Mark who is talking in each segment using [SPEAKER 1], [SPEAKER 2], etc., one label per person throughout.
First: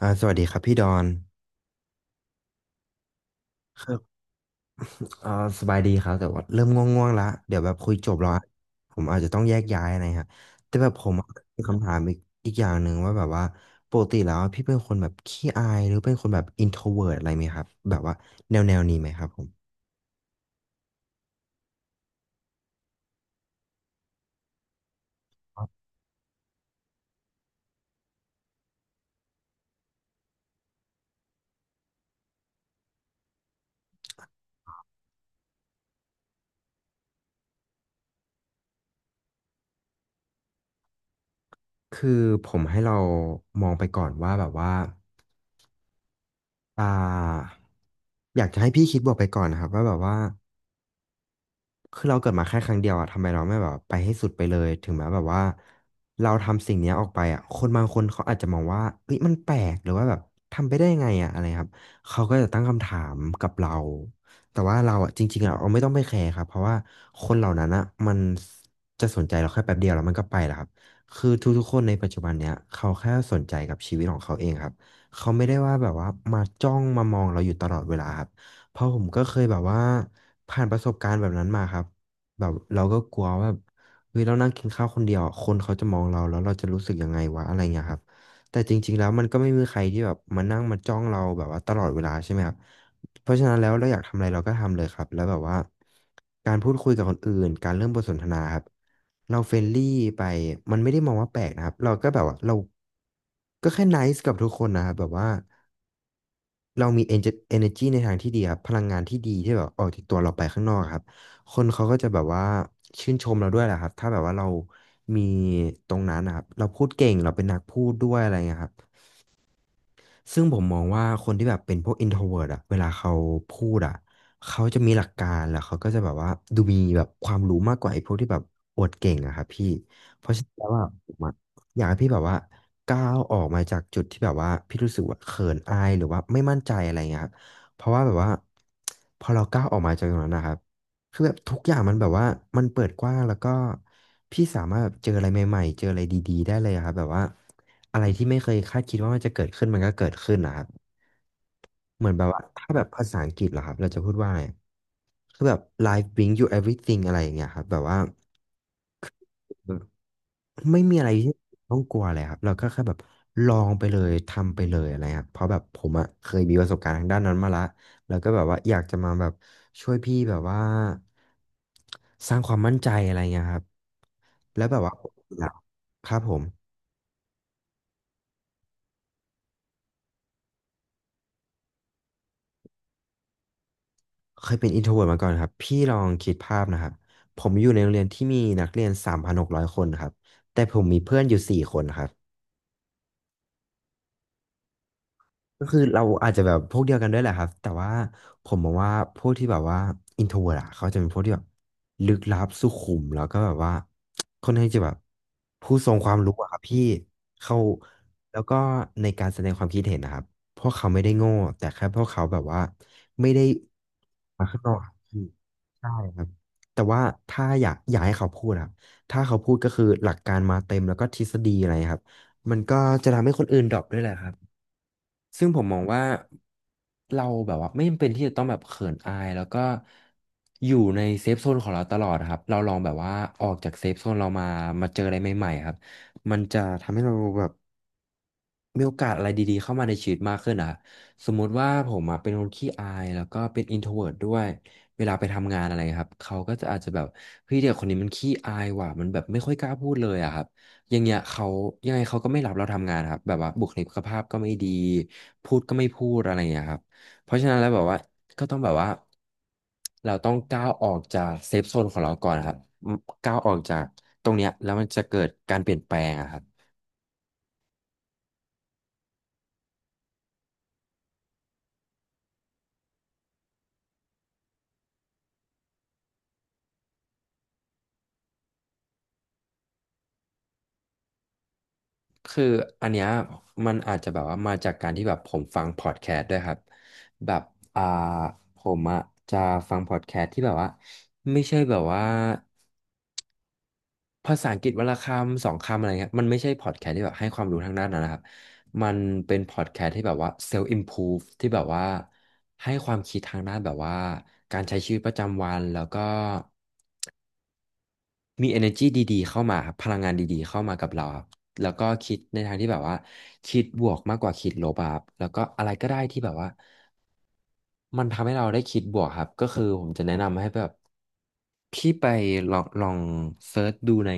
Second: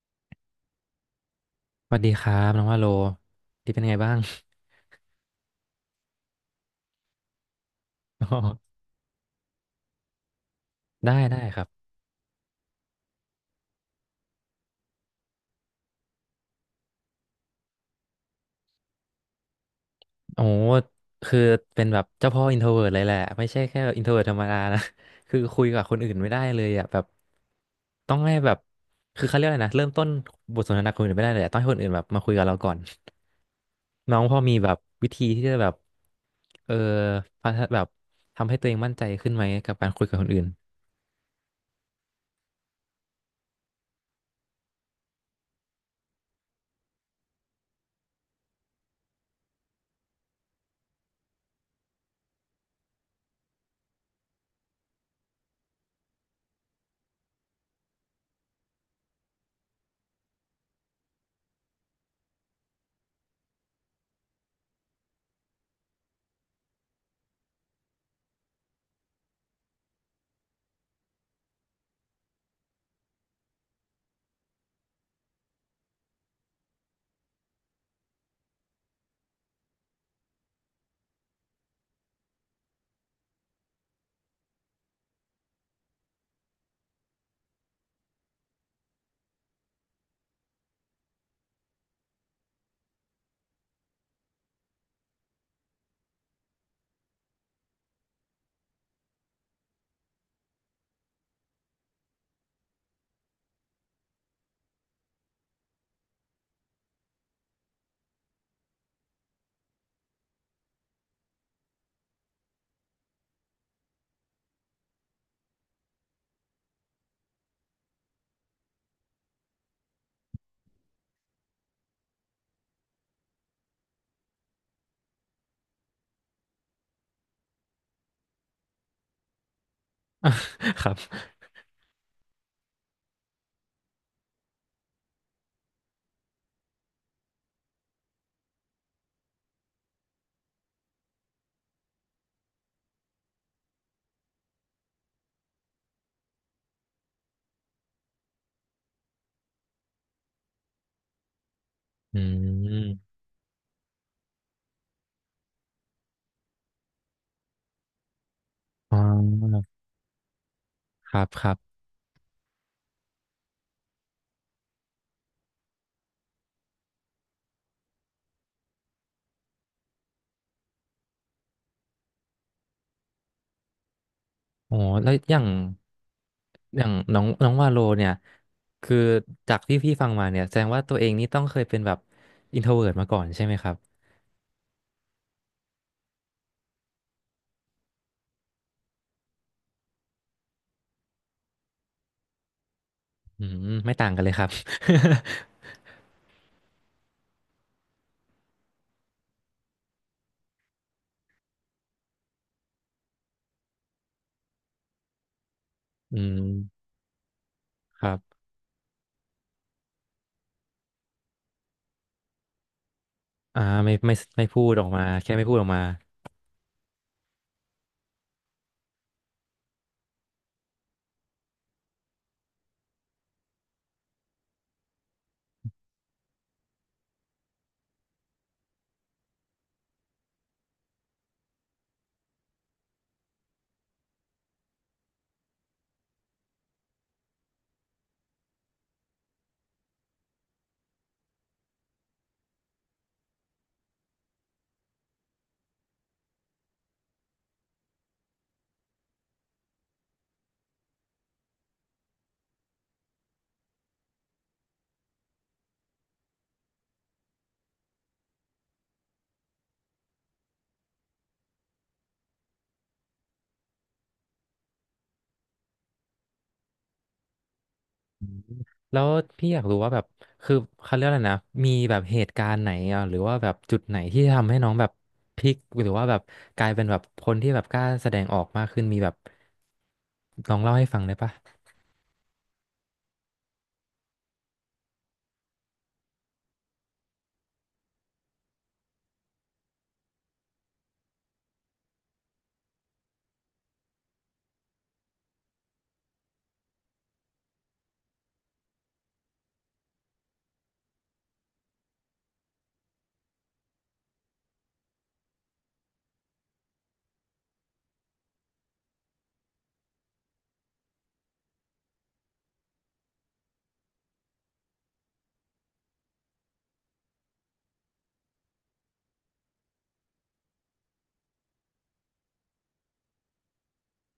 [SPEAKER 1] สวัสดีครับพี่ดอน
[SPEAKER 2] สวัสดีครับน้องว่าโลที่เป็น
[SPEAKER 1] ค
[SPEAKER 2] ไง
[SPEAKER 1] รั
[SPEAKER 2] บ้า
[SPEAKER 1] บ
[SPEAKER 2] ง
[SPEAKER 1] อ่าสบายดีครับแต่ว่าเริ่มง่วงๆละเดี๋ยวแบบคุยจบ
[SPEAKER 2] อ๋อ
[SPEAKER 1] แล้วอะผมอาจจะต้องแยกย้ายอะไรฮะแต่แบบผ
[SPEAKER 2] ได้
[SPEAKER 1] ม
[SPEAKER 2] ได้ค
[SPEAKER 1] มี
[SPEAKER 2] รั
[SPEAKER 1] คำ
[SPEAKER 2] บ
[SPEAKER 1] ถามอีกอีกอย่างหนึ่งว่าแบบว่าปกติแล้วพี่เป็นคนแบบขี้อายหรือเป็นคนแบบอินโทรเวิร์อะไรไหมครับแบบว่าแนวนี้ไหมครับผม
[SPEAKER 2] โอ้คือเป็นแบบเจ้าพ่ออินโทรเวิร์เลยแหละไม่ใช่แค่อินโทรเวิร์ธรรมดานะ คือคุยกับคนอื่นไม่ได้เลยอ่ะแบบต้องให้แบบคือเขาเรียกอะไรนะเริ่มต้นบทสนทนากับคนอื่นไม่ได้เลยอะต้องให้คนอื่นแบบมาคุยกับเราก่อน น้องพอมีแบบวิธีที่จะแบบเออพัฒนาแบบทำให้ตัวเองมั่นใจขึ้นไหมกับการคุยกับคนอื่น
[SPEAKER 1] คือผมให้เรามองไปก่อนว่าแบบว่าอ่าอยากจะให้พี่คิดบวกไปก่อนนะครับว่าแบบว่า คือเราเกิดมาแค่ครั้งเดียวอะทำไมเราไม่แบบไปให้สุดไปเลยถึงแม้แบบว่าเราทำสิ่งเนี้ยออกไปอะคนบางคนเขาอาจจะมองว่าเอ้ยมันแปลกหรือว่าแบบทำไปได้ยังไงอะอะไรครับเขาก็จะตั้งคำถามกับเราแต่ว่าเราอะจริงๆเราไม่ต้องไปแคร์ครับเพราะว่าคนเหล่านั้นอะมันจะสนใจเราแค่แป๊บเดียวแล้วมันก็ไปแล้วครับคือทุกๆคนในปัจจุบันเนี้ยเขาแค่สนใจกับชีวิตของเขาเองครับเขาไม่ได้ว่าแบบว่ามาจ้องมามองเราอยู่ตลอดเวลาครับ เพราะผมก็เคยแบบว่าผ่านประสบการณ์แบบนั้นมาครับแบบเราก็กลัวว่าแบบเฮ้ยเรานั่งกินข้าวคนเดียวคนเขาจะมองเราแล้วเราจะรู้สึกยังไงวะอะไรเงี้ยครับแต่จริงๆแล้วมันก็ไม่มีใครที่แบบมานั่งมาจ้องเราแบบว่าตลอดเวลาใช่ไหมครับเพราะฉะนั้นแล้วเราอยากทำอะไรเราก็ทำเลยครับแล้วแบบว่าการพูดคุยกับคนอื่นการเริ่มบทสนทนาครับเราเฟรนลี่ไปมันไม่ได้มองว่าแปลกนะครับเราก็แบบว่าเราก็แค่ไนซ์กับทุกคนนะครับแบบว่า เรามี energy ในทางที่ดีครับพลังงานที่ดีที่แบบออกจากตัวเราไปข้างนอกครับคนเขาก็จะแบบว่าชื่นชมเราด้วยแหละครับถ้าแบบว่าเรามีตรงนั้นนะครับเราพูดเก่งเราเป็นนักพูดด้วยอะไรเงี้ยครับ ซึ่งผมมองว่าคนที่แบบเป็นพวก introvert อะเวลาเขาพูดอะเขาจะมีหลักการแล้วเขาก็จะแบบว่าดูมีแบบความรู้มากกว่าไอ้พวกที่แบบอวดเก่งอะครับพี่เพราะฉะนั้นแล้วว่า
[SPEAKER 2] ครับ
[SPEAKER 1] ผมอะอยากให้พี่แบบว่าก้าวออกมาจากจุดที่แบบว่าพี่รู้สึกว่าเขินอายหรือว่าไม่มั่นใจอะไรเงี้ยครับเพราะว่าแบบว่าพอเราก้าวออกมาจากตรงนั้นนะครับคือแบบทุกอย่างมันแบบว่ามันเปิดกว้างแล้วก็พี่สามารถแบบเจออะไรใหม่ๆเจออะไรดีๆได้เลยอะครับแบบว่า อะไรที่ไม่เคยคาดคิดว่ามันจะเกิดขึ้นมันก็เกิดขึ้นนะครับเหมือน
[SPEAKER 2] อื
[SPEAKER 1] แบบว่าถ้าแบบภา
[SPEAKER 2] ม
[SPEAKER 1] ษาอังกฤษเหรอครับเราจะพูดว่าอะไรคือแบบ life bring you everything อะไรอย่างเงี้ยครับแบบว่า
[SPEAKER 2] อ๋อ
[SPEAKER 1] ไม่มีอะไร
[SPEAKER 2] ครับ
[SPEAKER 1] ที่
[SPEAKER 2] ครั
[SPEAKER 1] ต้
[SPEAKER 2] บ
[SPEAKER 1] องกลัวเลยครับเราก็แค่แบบลองไปเลยทำไปเลยอะไรครับเพราะแบบผมอะเคยมีประสบการณ์ทางด้านนั้นมาละแล้วก็แบบว่าอยากจะมาแบบช่วยพี่แบบว่าสร้างความมั่นใจอะไรเงี้ยครับแล้ว
[SPEAKER 2] อ๋
[SPEAKER 1] แบ
[SPEAKER 2] อ
[SPEAKER 1] บว่า
[SPEAKER 2] แล้วอย่าง
[SPEAKER 1] ครับผม
[SPEAKER 2] อย่างน้องน้องวาโลเนี่ยคือจากที่พี่ฟังมาเนี่ยแสดงว่าตัวเองนี่ต้องเคยเป็นแบบอินโทรเวิร์ตมาก่อนใช่ไหมครับ
[SPEAKER 1] เคยเป็นอินโทรเวิร์ตมาก่อนครับพี่ลองคิดภาพนะครับผมอยู่ในโรงเรียนที่มีนักเรียน3,600คนครับแต่ผมมีเพื่อนอยู่สี่คนครับ
[SPEAKER 2] อืมไม่ต่างกันเลยครับ
[SPEAKER 1] ก็คือเราอาจจะแบบพวกเดียวกันด้วยแหละครับแต่ว่าผมมองว่าพวกที่แบบว่าอินโทรเวิร์ตอะเขาจะเป็นพวกที่แบบลึกลับสุขุมแล้วก็แบบว่าค่อนข้างจะแบบผู้ทรงค วา
[SPEAKER 2] อื
[SPEAKER 1] มรู้
[SPEAKER 2] ม
[SPEAKER 1] อะครับพี่เขา
[SPEAKER 2] ครั
[SPEAKER 1] แล้ว
[SPEAKER 2] บ
[SPEAKER 1] ก็ในการแสดงความคิดเห็นนะครับพวกเขาไม่ได้โง่แต่แค่พวกเขาแบบว่าไม่ได้
[SPEAKER 2] อ่าไม่
[SPEAKER 1] มา
[SPEAKER 2] ไม่
[SPEAKER 1] ข้าง
[SPEAKER 2] พู
[SPEAKER 1] นอ
[SPEAKER 2] ด
[SPEAKER 1] ก
[SPEAKER 2] อ
[SPEAKER 1] ค
[SPEAKER 2] อก
[SPEAKER 1] รับ
[SPEAKER 2] มา
[SPEAKER 1] พี่
[SPEAKER 2] แค่ไม่พูดออกมา
[SPEAKER 1] ใช่ครับแต่ว่าถ้าอยากอยากให้เขาพูดครับถ้าเขาพูดก็คือหลักการมาเต็มแล้วก็ทฤษฎีอะไรครับมันก็จะทำให้คนอื่นดรอปด้วยแหละครับซึ่งผมมองว่าเราแบบว่าไม่จำเป็นที่จะต้องแบบเขินอายแล้วก็อยู่ในเซฟโซนของเราตลอดครับเราลองแบบว่าออกจากเซฟโซนเรามามาเจออะไรใหม่ๆครับมันจะทำให้เราแบบ มีโอกาสอะไรดีๆเข้ามาในชีวิตมากขึ้นอะสมมุติว่าผมอะเป็นคนขี้อายแล้วก็เป็น introvert ด้วยเวลาไปทำงานอะไรครับเขาก็จะอาจจะแบบเฮ้ยเด็กคนนี้มันขี้อายว่ะมันแบบไม่ค่อยกล้าพูดเลยอะครับอย่างเงี้ยเขายังไงเขาก็ไม่รับเราทำงานครับแบบว่าบุคลิกภาพก็ไม่ดีพูดก็ไม่พูดอะไรอย่างเงี้ยครับเพราะฉะนั้นแล้วแบบว่าก็ต้องแบบว่าเราต้องก้าวออกจากเซฟโซนของเราก่อนครับก้าวออกจากตรงเนี้ยแล้วมันจะเกิดการเปลี่ยนแปลงอะครับ
[SPEAKER 2] อืมแล้วพี่อยากรู้ว่าแบบคือเขาเรียกอะไรนะมีแบบเหตุการณ์ไหนอ่ะหรือว่าแบบจุดไหนที่ทำให้น้องแบบพลิกหรือว่าแบบกลายเป็นแบบคนที่แบบกล้าแสดงออกมากขึ้นมีแบบลองเล่าให้ฟังได้ปะ
[SPEAKER 1] คืออันเนี้ยมันอาจจะแบบว่ามาจากการที่แบบผมฟังพอดแคสต์ด้วยครับแบบอ่าผมอะจะฟังพอดแคสต์ที่แบบว่าไม่ใช่แบบว่าภาษาอังกฤษวันละคำสองคำอะไรเงี้ยมันไม่ใช่พอดแคสต์ที่แบบให้ความรู้ทางด้านนั้นนะครับมันเป็นพอดแคสต์ที่แบบว่าเซลฟ์อิมพูฟที่แบบว่าให้ความคิดทางด้านแบบว่าการใช้ชีวิตประจำวันแล้วก็ มี energy ดีๆ เข้ามาครับพลังงานดีๆ เข้ามากับเราครับแล้วก็คิดในทางที่แบบว่าคิดบวกมากกว่าคิดลบอะครับแล้วก็อะไรก็ได้ที่แบบว่ามันทำให้เราได้คิดบวกครับก็คือผมจะแนะนำให้แบบพี่ไปลองเซิร์ชดูใน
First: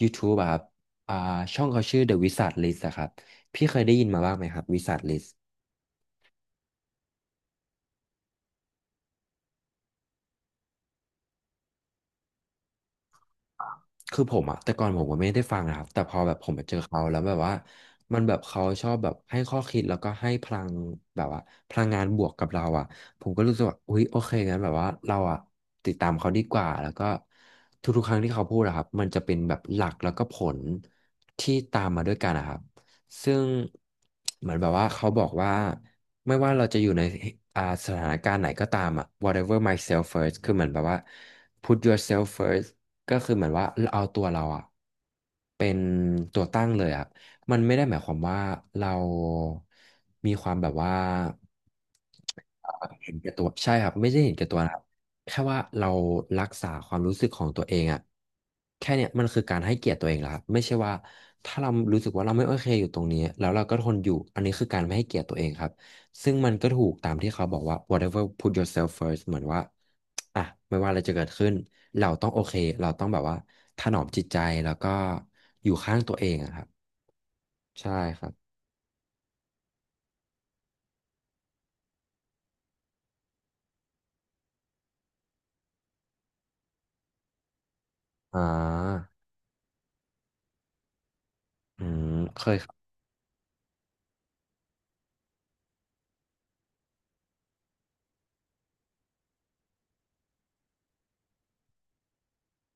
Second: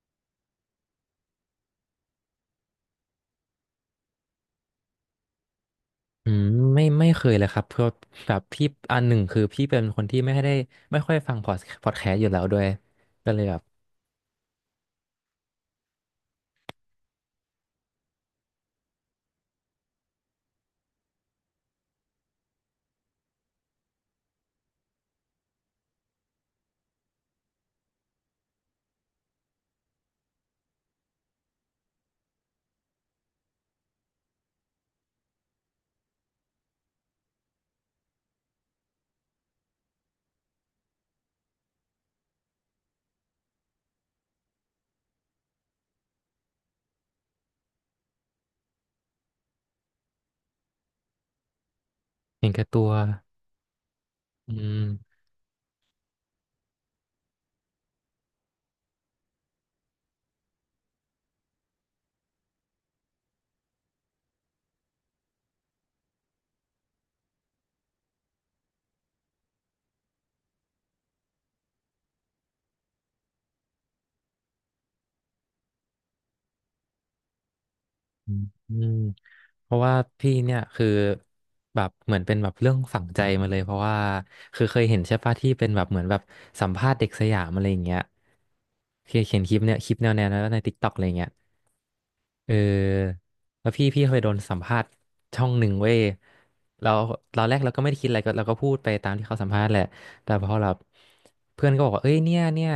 [SPEAKER 1] YouTube อะครับอ่าช่องเขาชื่อ The Wizard List อะครับพี่เคยได้ยินมาบ้างไหมครับ Wizard List
[SPEAKER 2] อืมไม่เคยเลยครับเพราะแบบพี่อันหนึ่งคือพี่เป็นคนที่ไม่ได้ไม่ค่อยฟังพอดแคสต์อยู่แล้วด้วยก็เลยแบบ
[SPEAKER 1] คือผมอะแต่ก่อนผมก็ไม่ได้ฟังนะครับแต่พอแบบผมไปเจอเขาแล้วแบบว่ามันแบบเขาชอบแบบให้ข้อคิดแล้วก็ให้พลังแบบว่าพลังงานบวกกับเราอะผมก็รู้สึกว่าอุ๊ยโอเคงั้นแบบว่าเราอะติดตามเขาดีกว่าแล้วก็ทุกๆครั้งที่เขาพูดอะครับมันจะเป็นแบบหลักแล้วก็ผลที่ตามมาด้วยกันนะครับซึ่งเหมือนแบบว่าเขาบอกว่าไม่ว่าเราจะอยู่ในอ่าสถานการณ์ไหนก็ตามอะ whatever myself first คือเหมือนแบบว่า put yourself first ก็คือเหมือนว่าเราเอาตัวเราอะเป็นตัวตั้งเลยอะมันไม่ได้หมายความว่าเรามีความแบบว่า
[SPEAKER 2] เห็นแก่ตัว
[SPEAKER 1] เห็นแก่ตัวใช่ครับไม่ใช่เห็นแก่
[SPEAKER 2] อื
[SPEAKER 1] ตัวนะครั
[SPEAKER 2] ม
[SPEAKER 1] บแค่ว่าเรารักษาความรู้สึกของตัวเองอะแค่เนี้ยมันคือการให้เกียรติตัวเองแล้วครับไม่ใช่ว่าถ้าเรารู้สึกว่าเราไม่โอเคอยู่ตรงนี้แล้วเราก็ทนอยู่อันนี้คือการไม่ให้เกียรติตัวเองครับ ซึ่งมันก็ถูกตามที่เขาบอกว่า whatever put yourself first เหมือนว่าอ่ะไม่ว่าอะไรจะเกิดขึ้นเราต้องโอเคเราต้องแบบว่าถนอมจิตใจแล้วก็อยู่ข้างตัวเองอะครับใช่ครั
[SPEAKER 2] อื
[SPEAKER 1] บ
[SPEAKER 2] มอืมเพราะว่าพี่เนี่ยคือแบบเหมือนเป็นแบบเรื่องฝังใจมาเลยเพราะว่าคือเคยเห็นใช่ปะที่เป็นแบบเหมือนแบบสัมภาษณ์เด็กสยามอะไรอย่างเงี้ย
[SPEAKER 1] อ่า
[SPEAKER 2] เคยเห็นคลิปเนี่ยคลิปแนวนั้นในติ๊กต็อกอะไรอย่างเงี้ย
[SPEAKER 1] อืมเค
[SPEAKER 2] เ
[SPEAKER 1] ย
[SPEAKER 2] ออแล้วพี่เคยโดนสัมภาษณ์ช่องหนึ่งเว้ยเราตอนแรกเราก็ไม่ได้คิดอะไรก็เราก็พูดไปตามที่เขาสัมภาษณ์แหละแต่พอเราเพื่อนก็บอกว่าเอ้ยเนี่ย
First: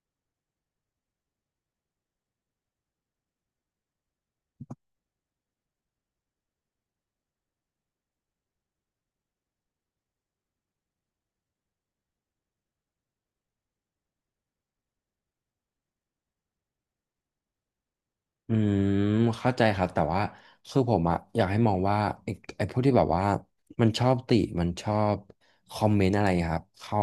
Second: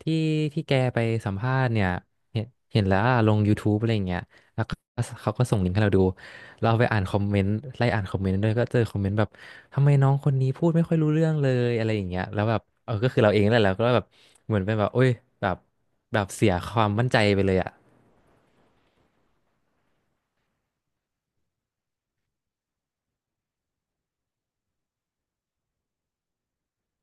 [SPEAKER 2] ที่แกไปสัมภาษณ์เนี่ยเห็นเห็นแล้วอะลง YouTube อะไรอย่างเงี้ยแล้วก็เขาก็ส่งลิงก์ให้เราดูเราไปอ่านคอมเมนต์ไล่อ่านคอมเมนต์ด้วยก็เจอคอมเมนต์แบบทำไมน้องคนนี้พูดไม่ค่อยรู้เรื่องเลยอะไรอย่างเงี้ยแล้วแบบเออก็คือเราเองแหละเราก็แบบเหมือนเป็นแบบโอ้ยแบบแบบเสียความมั่นใจไปเลยอ่ะ
[SPEAKER 1] อืมเข้าใจครับแต่ว่าคือผมอะอยากให้มองว่าไอ้ไอ้พวกที่แบบว่ามันชอบติมันชอบคอมเมนต์อะไรครับเขา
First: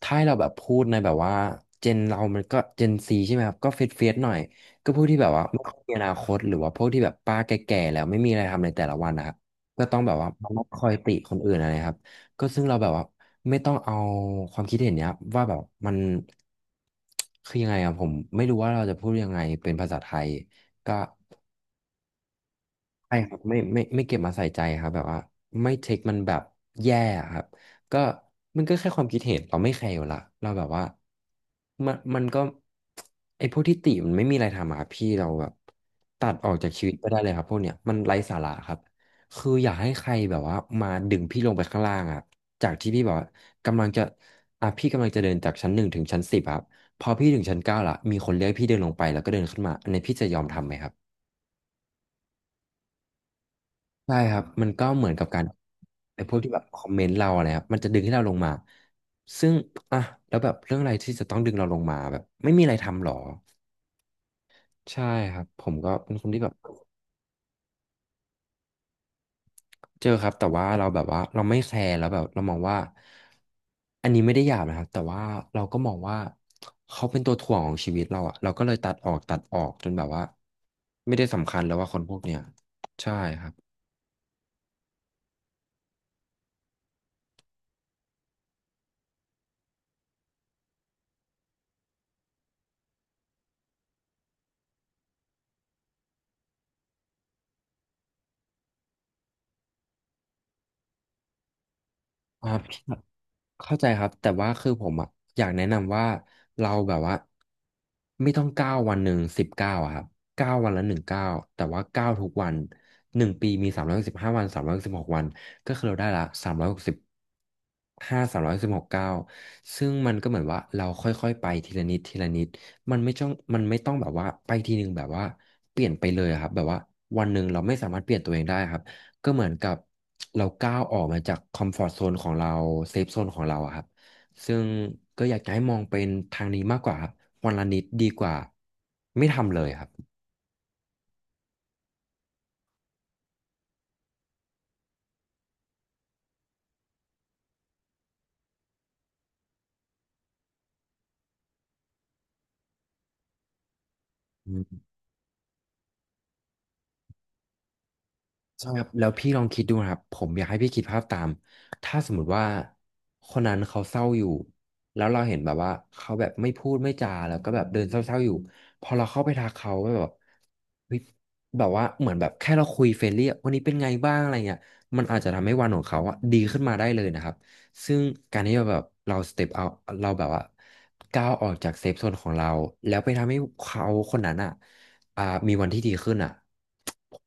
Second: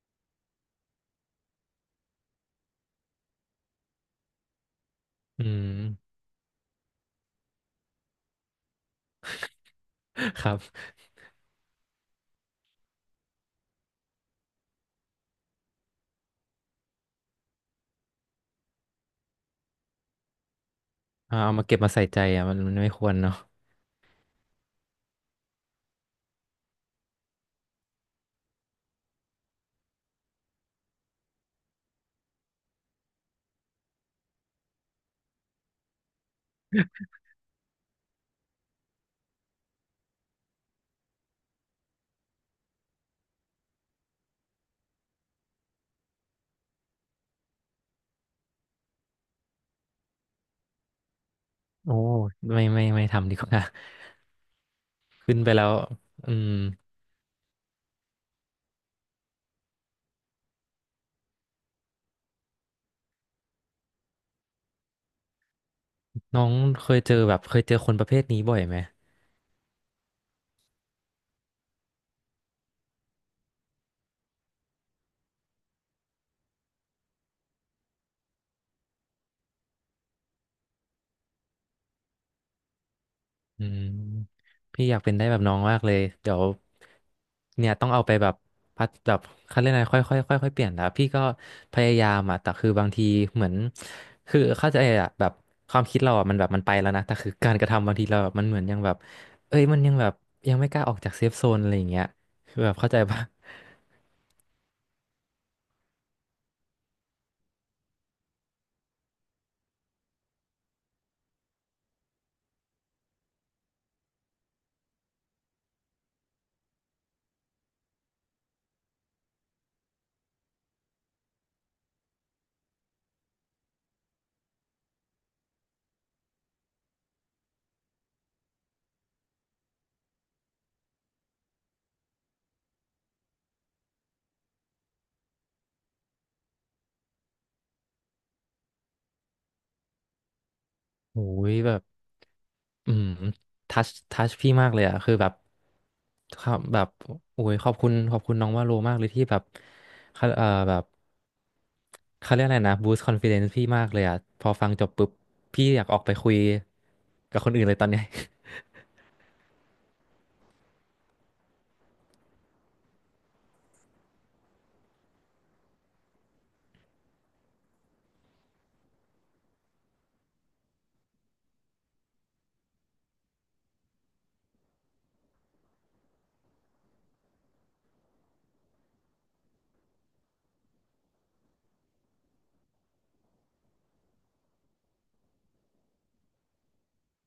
[SPEAKER 1] ถ้าให้เราแบบพูดในแบบว่าเจนเรามันก็เจนซีใช่ไหมครับก็เฟดหน่อยก็พวกที่แบบ
[SPEAKER 2] อื
[SPEAKER 1] ว่าไม่ค่อ
[SPEAKER 2] ม
[SPEAKER 1] ยมีอนาคตหรือว่าพวกที่แบบป้าแก่ๆแล้วไม่มีอะไรทำในแต่ละวันนะครับก็ต้องแบบว่า
[SPEAKER 2] ครั บ
[SPEAKER 1] มาคอยติคนอื่นอะไรครับ ก็ซึ่งเราแบบว่าไม่ต้องเอาความคิดเห็นเนี้ยว่าแบบมันคือยังไงอะผมไม่รู้ว่าเราจะพูดยังไงเป็นภาษาไทยก็
[SPEAKER 2] เอามาเก็บมาใส่ใจอ่ะมันไม่คว
[SPEAKER 1] ใช่
[SPEAKER 2] ร
[SPEAKER 1] ค
[SPEAKER 2] เนาะ
[SPEAKER 1] รับไม่ไม่เก็บมาใส่ใจครับแบบว่าไม่เทคมันแบบแย่อะครับก็มันก็แค่ความคิดเห็นเราไม่แคร์อยู่ละเราแบบว่ามันก็ไอ้พวกที่ติมันไม่มีอะไรทำอะครับพี่เราแบบตัดออกจากชีวิตไปได้เลยครับพวกเนี้ยมันไร้สาระครับคืออยากให้ใครแบบว่ามาดึงพี่ลงไปข้างล่างอะจากที่พี่แบบว่ากำลังจะอ่ะพี่กำลังจะเดินจากชั้นหนึ่งถึงชั้นสิบครับพอพี่ถึงชั้นเก้าละมีคนเรียกให้พี่เดินลงไปแล้วก็เดินขึ้นมาอันนี้พี่จะยอมทำไหมครับ
[SPEAKER 2] โอ้ไม่ไม่ทำดีกว่า
[SPEAKER 1] ใช่ครับมันก็เหมือน กับ
[SPEAKER 2] ขึ้น
[SPEAKER 1] การ
[SPEAKER 2] ไปแล้ว
[SPEAKER 1] ไอ้
[SPEAKER 2] อื
[SPEAKER 1] พวก
[SPEAKER 2] ม
[SPEAKER 1] ที่แบบคอมเมนต์เราอะไรครับมันจะดึงให้เราลงมาซึ่งอ่ะแล้วแบบเรื่องอะไรที่จะต้องดึงเราลงมาแบบไม่มีอะไรทำหรอใช่ครับผมก็เป็นคนที่
[SPEAKER 2] น้อ
[SPEAKER 1] แบ
[SPEAKER 2] ง
[SPEAKER 1] บ
[SPEAKER 2] เคยเจอแบบเคยเจอคนประเภทนี้บ่อยไหม
[SPEAKER 1] เจอครับแต่ว่าเราแบบว่าเราไม่แคร์แล้วแบบเรามองว่าอันนี้ไม่ได้หยาบนะครับแต่ว่าเราก็มองว่าเขาเป็นตัวถ่วงของชีวิตเราอะเราก็เลยตัดออกจนแบบว่าไม่ได้สำคัญแล้วว่าคนพวกเนี้ยใช่ครับ
[SPEAKER 2] อืมพี่อยากเป็นได้แบบน้องมากเลยเดี๋ยวเนี่ยต้องเอาไปแบบพัดแบบเขาเรียกอะไรค่อยค่อยค่อยค่อยๆเปลี่ยนนะพี่ก็พยายามอ่ะแต่คือบางทีเหมือนคือเข้าใจอ่ะแบบความคิดเราอ่ะมันแบบมันไปแล้วนะแต่คือการกระทำบางทีเราแบบมันเหมือนยังแบบเอ้ยมันยังแบบยังไม่กล้าออกจากเซฟโซนอะไรอย่างเงี้ย
[SPEAKER 1] อ่า
[SPEAKER 2] คือแบบเข้าใจปะ
[SPEAKER 1] เข้าใจครับแต่ว่าคือผมอ่ะอยากแนะนำว่าเราแบบว่าไม่ต้องเก้าวันหนึ่งสิบเก้าอะครับเก้าวันละหนึ่งเก้าแต่ว่าเก้าทุกวันหนึ่งปีมี315 วัน316 วันก็คือเราได้ละ365สามร้อยสิบหกเก้าซึ่งมันก็เหมือนว่าเราค่อยๆไปทีละนิดทีละนิดมันไม่ต้องมันไม่ต้องแบบว่าไปทีหนึ่งแบบว่าเปลี่ยนไปเลยอะครับแบบว่าวันหนึ่งเราไม่สามารถเปลี่ยนตัวเองได้ครับ ก็เหมือนกับเราก้าวออกมาจากคอมฟอร์ z โซนของเราเซฟโซนของเราอะครับซึ่งก็อยากจะให้มองเป็นทางนี้มากกว่าครับวันละนิดดีกว่าไม่ทำเลยครับ
[SPEAKER 2] โอ้ยแบบอืมทัชพี่มากเลยอะคือแบบครับแบบโอ้ยขอบคุณขอบคุณน้องว่าโลมากเลยที่แบบเขาแบบเขาเรียกอะไรนะบูสต์คอนฟิเดนซ์พี่มากเลยอะพอฟังจบปุ๊บพี่อยากออกไปคุยกับคนอื่นเลยตอนเนี้ย
[SPEAKER 1] ใช่ครับแล้วพี่ลองคิดดูนะครับผมอยากให้พี่คิดภาพตามถ้าสมมติว่าคนนั้นเขาเศร้าอยู่แล้วเราเห็นแบบว่าเขาแบบไม่พูดไม่จาแล้วก็แบบเดินเศร้าๆอยู่พอเราเข้าไปทักเขาแบบเฮ้ยแบบว่าเหมือนแบบแค่เราคุยเฟรนลี่อะวันนี้เป็นไงบ้างอะไรเงี้ยมันอาจจะทำให้วันของเขาอะดีขึ้นมาได้เลยนะครับซึ่งการที่เราแบบเราสเต็ปเอาเราแบบว่าก้าวออกจากเซฟโซนของเราแล้วไปทำให้เขาคนนั้นอะ อ่ามีวันที่ดีขึ้นอ่ะ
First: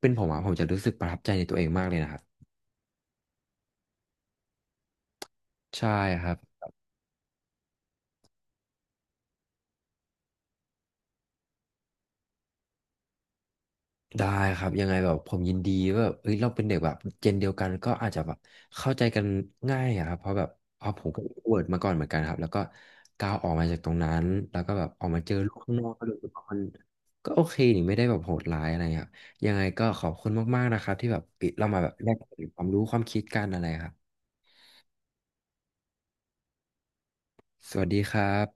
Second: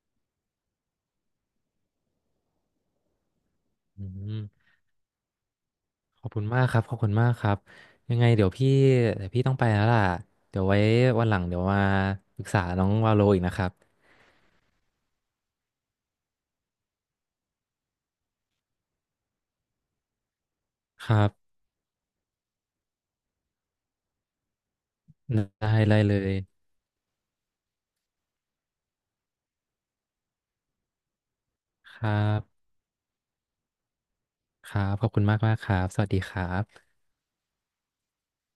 [SPEAKER 1] เป็นผมอ่ะผมจะรู้สึกประทับใจในตัวเองมากเลยนะครับ
[SPEAKER 2] อืม
[SPEAKER 1] ใช่ค
[SPEAKER 2] ขอบ
[SPEAKER 1] รับ
[SPEAKER 2] คุณมากครับขอบคุณมากครับยังไงเดี๋ยวพี่ต้องไปแล้วล่ะเดี๋ยวไว้วันหลังเดี๋ยวมาปรึกษาน้องวาโลอีกนะครับ
[SPEAKER 1] ได้ครับยังไงแบบผมยินดีว่าแบบเฮ้ยเราเป็นเด็กแบบเจนเดียวกันก็อาจจะแบบเข้าใจกันง่ายอะครับเพราะผ
[SPEAKER 2] ค
[SPEAKER 1] ม
[SPEAKER 2] รั
[SPEAKER 1] ก็
[SPEAKER 2] บ
[SPEAKER 1] เวิร์ดมาก่อนเหมือนกันครับแล้วก็ก้าวออกมาจากตรงนั้นแล้วก็แบบออกมาเจอโลูก
[SPEAKER 2] ได้
[SPEAKER 1] ข้างนอก
[SPEAKER 2] เลย
[SPEAKER 1] ก็
[SPEAKER 2] เล
[SPEAKER 1] รู้สึก
[SPEAKER 2] ย
[SPEAKER 1] ว่ามันก็โอเคนี่ไม่ได้แบบโหดร้ายอะไรครับยังไงก็ขอบคุณมากๆนะครับที่แบบเรามาแบบ
[SPEAKER 2] ค
[SPEAKER 1] แล
[SPEAKER 2] รั
[SPEAKER 1] กเปลี่ยนควา
[SPEAKER 2] บ
[SPEAKER 1] มรู้ความคิดกันอะไรครับ
[SPEAKER 2] ครับ ขอบคุณมากมากครับ สวัสดีครับ
[SPEAKER 1] สวัสดีครับ